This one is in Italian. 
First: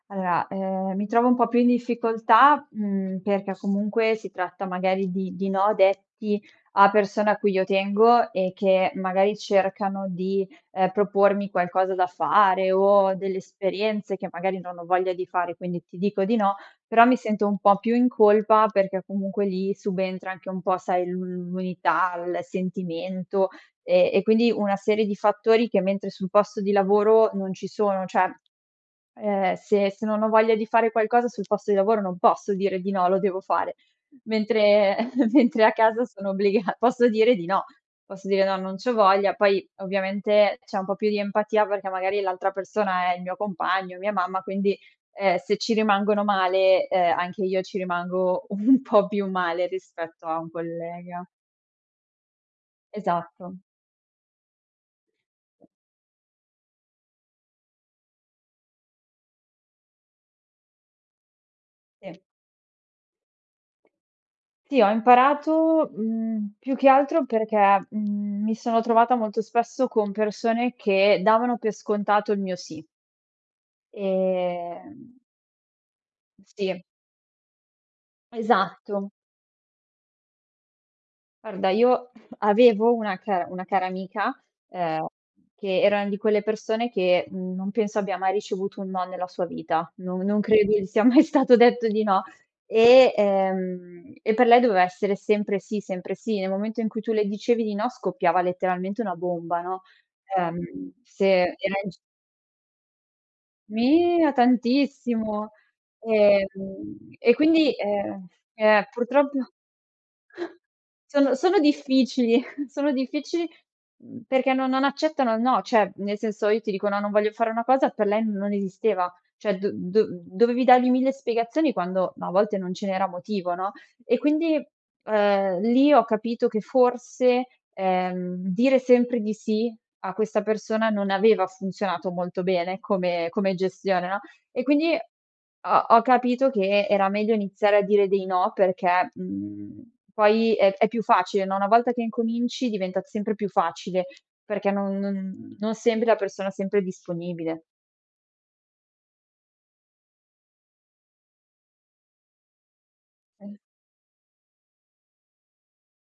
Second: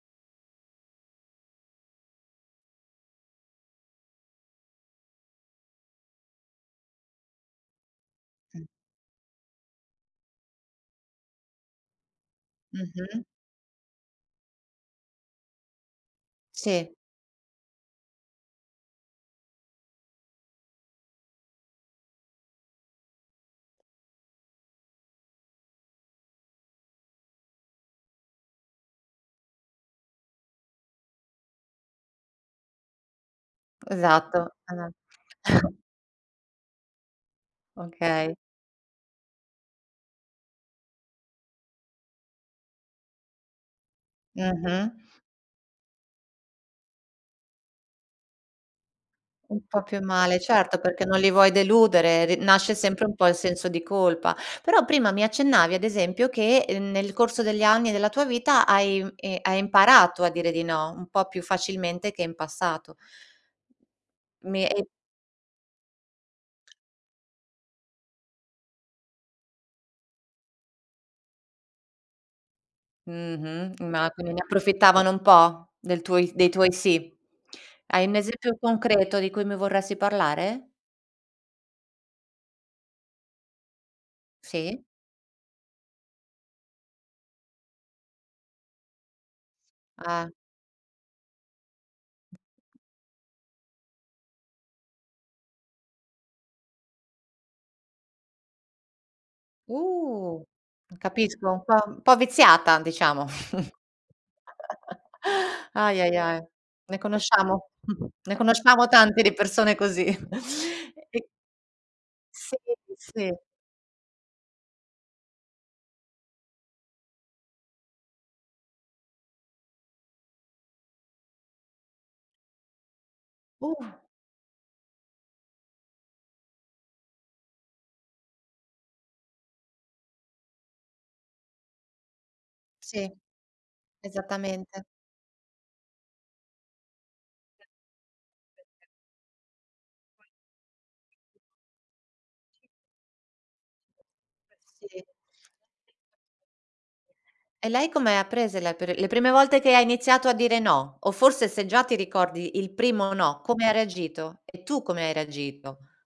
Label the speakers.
Speaker 1: Allora, ehm, mi trovo un po' più in difficoltà, mhmm, perché comunque si tratta magari di di no detti a persone a cui io tengo e che magari cercano di, ehm, propormi qualcosa da fare o
Speaker 2: Mh-mh.
Speaker 1: delle esperienze che magari non ho voglia di fare. Quindi ti dico di no,
Speaker 2: Sì.
Speaker 1: però mi sento un po' più in colpa perché comunque lì subentra anche un po' sai l'u l'unità, il sentimento e e quindi una serie di fattori che mentre sul posto di lavoro non ci sono. Cioè, ehm, se se non ho voglia di fare qualcosa sul posto di lavoro non posso dire di no, lo devo fare.
Speaker 2: Esatto esa
Speaker 1: Mentre mentre a casa sono obbligata, posso dire di no, posso
Speaker 2: Okay.
Speaker 1: dire no, non c'ho voglia, poi ovviamente c'è un po' più di empatia perché magari l'altra persona è il mio compagno, mia mamma, quindi,
Speaker 2: Mh-mh.
Speaker 1: ehm, se ci rimangono male, ehm, anche io ci rimango un po' più
Speaker 2: Un
Speaker 1: male
Speaker 2: po' più
Speaker 1: rispetto a
Speaker 2: male,
Speaker 1: un
Speaker 2: certo, perché non
Speaker 1: collega.
Speaker 2: li vuoi deludere. R nasce sempre un po' il
Speaker 1: Esatto.
Speaker 2: senso di colpa. Però prima mi accennavi ad esempio che nel corso degli anni della tua vita hai i hai imparato a dire di no, un po' più facilmente
Speaker 1: Sì.
Speaker 2: che in passato. Mi
Speaker 1: Sì,
Speaker 2: i
Speaker 1: ho imparato, mhmm, più che altro perché, mhmm, mi sono trovata molto spesso con persone che davano per scontato il mio sì.
Speaker 2: Mh-mh, ma quindi ne approfittavano
Speaker 1: Ehm
Speaker 2: un po' del tuo dei tuoi
Speaker 1: Sì.
Speaker 2: sì. Hai un esempio
Speaker 1: Esatto.
Speaker 2: concreto di cui mi vorresti parlare?
Speaker 1: Guarda io avevo una cara una cara amica,
Speaker 2: Sì.
Speaker 1: ehm, che era una di quelle persone che non penso abbia mai ricevuto un no nella sua vita. No
Speaker 2: Ah.
Speaker 1: non credo gli sia mai stato detto di no. E ehm, e per lei doveva essere sempre sì sempre sì. Nel momento in cui tu le dicevi di no scoppiava letteralmente una bomba, no.
Speaker 2: Uh,
Speaker 1: Ehm, se
Speaker 2: capisco, un po'
Speaker 1: era in gi
Speaker 2: un po' viziata diciamo.
Speaker 1: Mia tantissimo.
Speaker 2: Ahi, ahi, ahi,
Speaker 1: Ehm,
Speaker 2: ne
Speaker 1: e
Speaker 2: conosciamo
Speaker 1: quindi, ehm
Speaker 2: ne
Speaker 1: eh,
Speaker 2: conosciamo tante
Speaker 1: purtroppo
Speaker 2: di persone così. E
Speaker 1: sono sono difficili
Speaker 2: Sì,
Speaker 1: sono
Speaker 2: sì.
Speaker 1: difficili, mhmm, perché no non accettano no, cioè nel senso io ti dico no, non voglio fare una cosa, per lei non esisteva, cioè do do dovevi dargli 1.000 spiegazioni quando ma a volte non ce n'era motivo, no.
Speaker 2: Uh.
Speaker 1: E quindi, ehm, lì ho capito che forse, ehm, dire sempre di sì a questa persona non aveva funzionato molto bene
Speaker 2: Sì,
Speaker 1: come come gestione, no. E
Speaker 2: esattamente.
Speaker 1: quindi ho ho capito che era meglio iniziare a dire dei no, perché, mhmm, poi è è più facile, no. Una volta che incominci diventa sempre più facile,
Speaker 2: Eh,
Speaker 1: perché non
Speaker 2: sì.
Speaker 1: non non sembri la persona sempre disponibile.
Speaker 2: E lei come ha prese la le prime volte che iniziato a dire no, o forse se già ti ricordi il primo no,
Speaker 1: Eh.
Speaker 2: come ha reagito? E tu come hai reagito?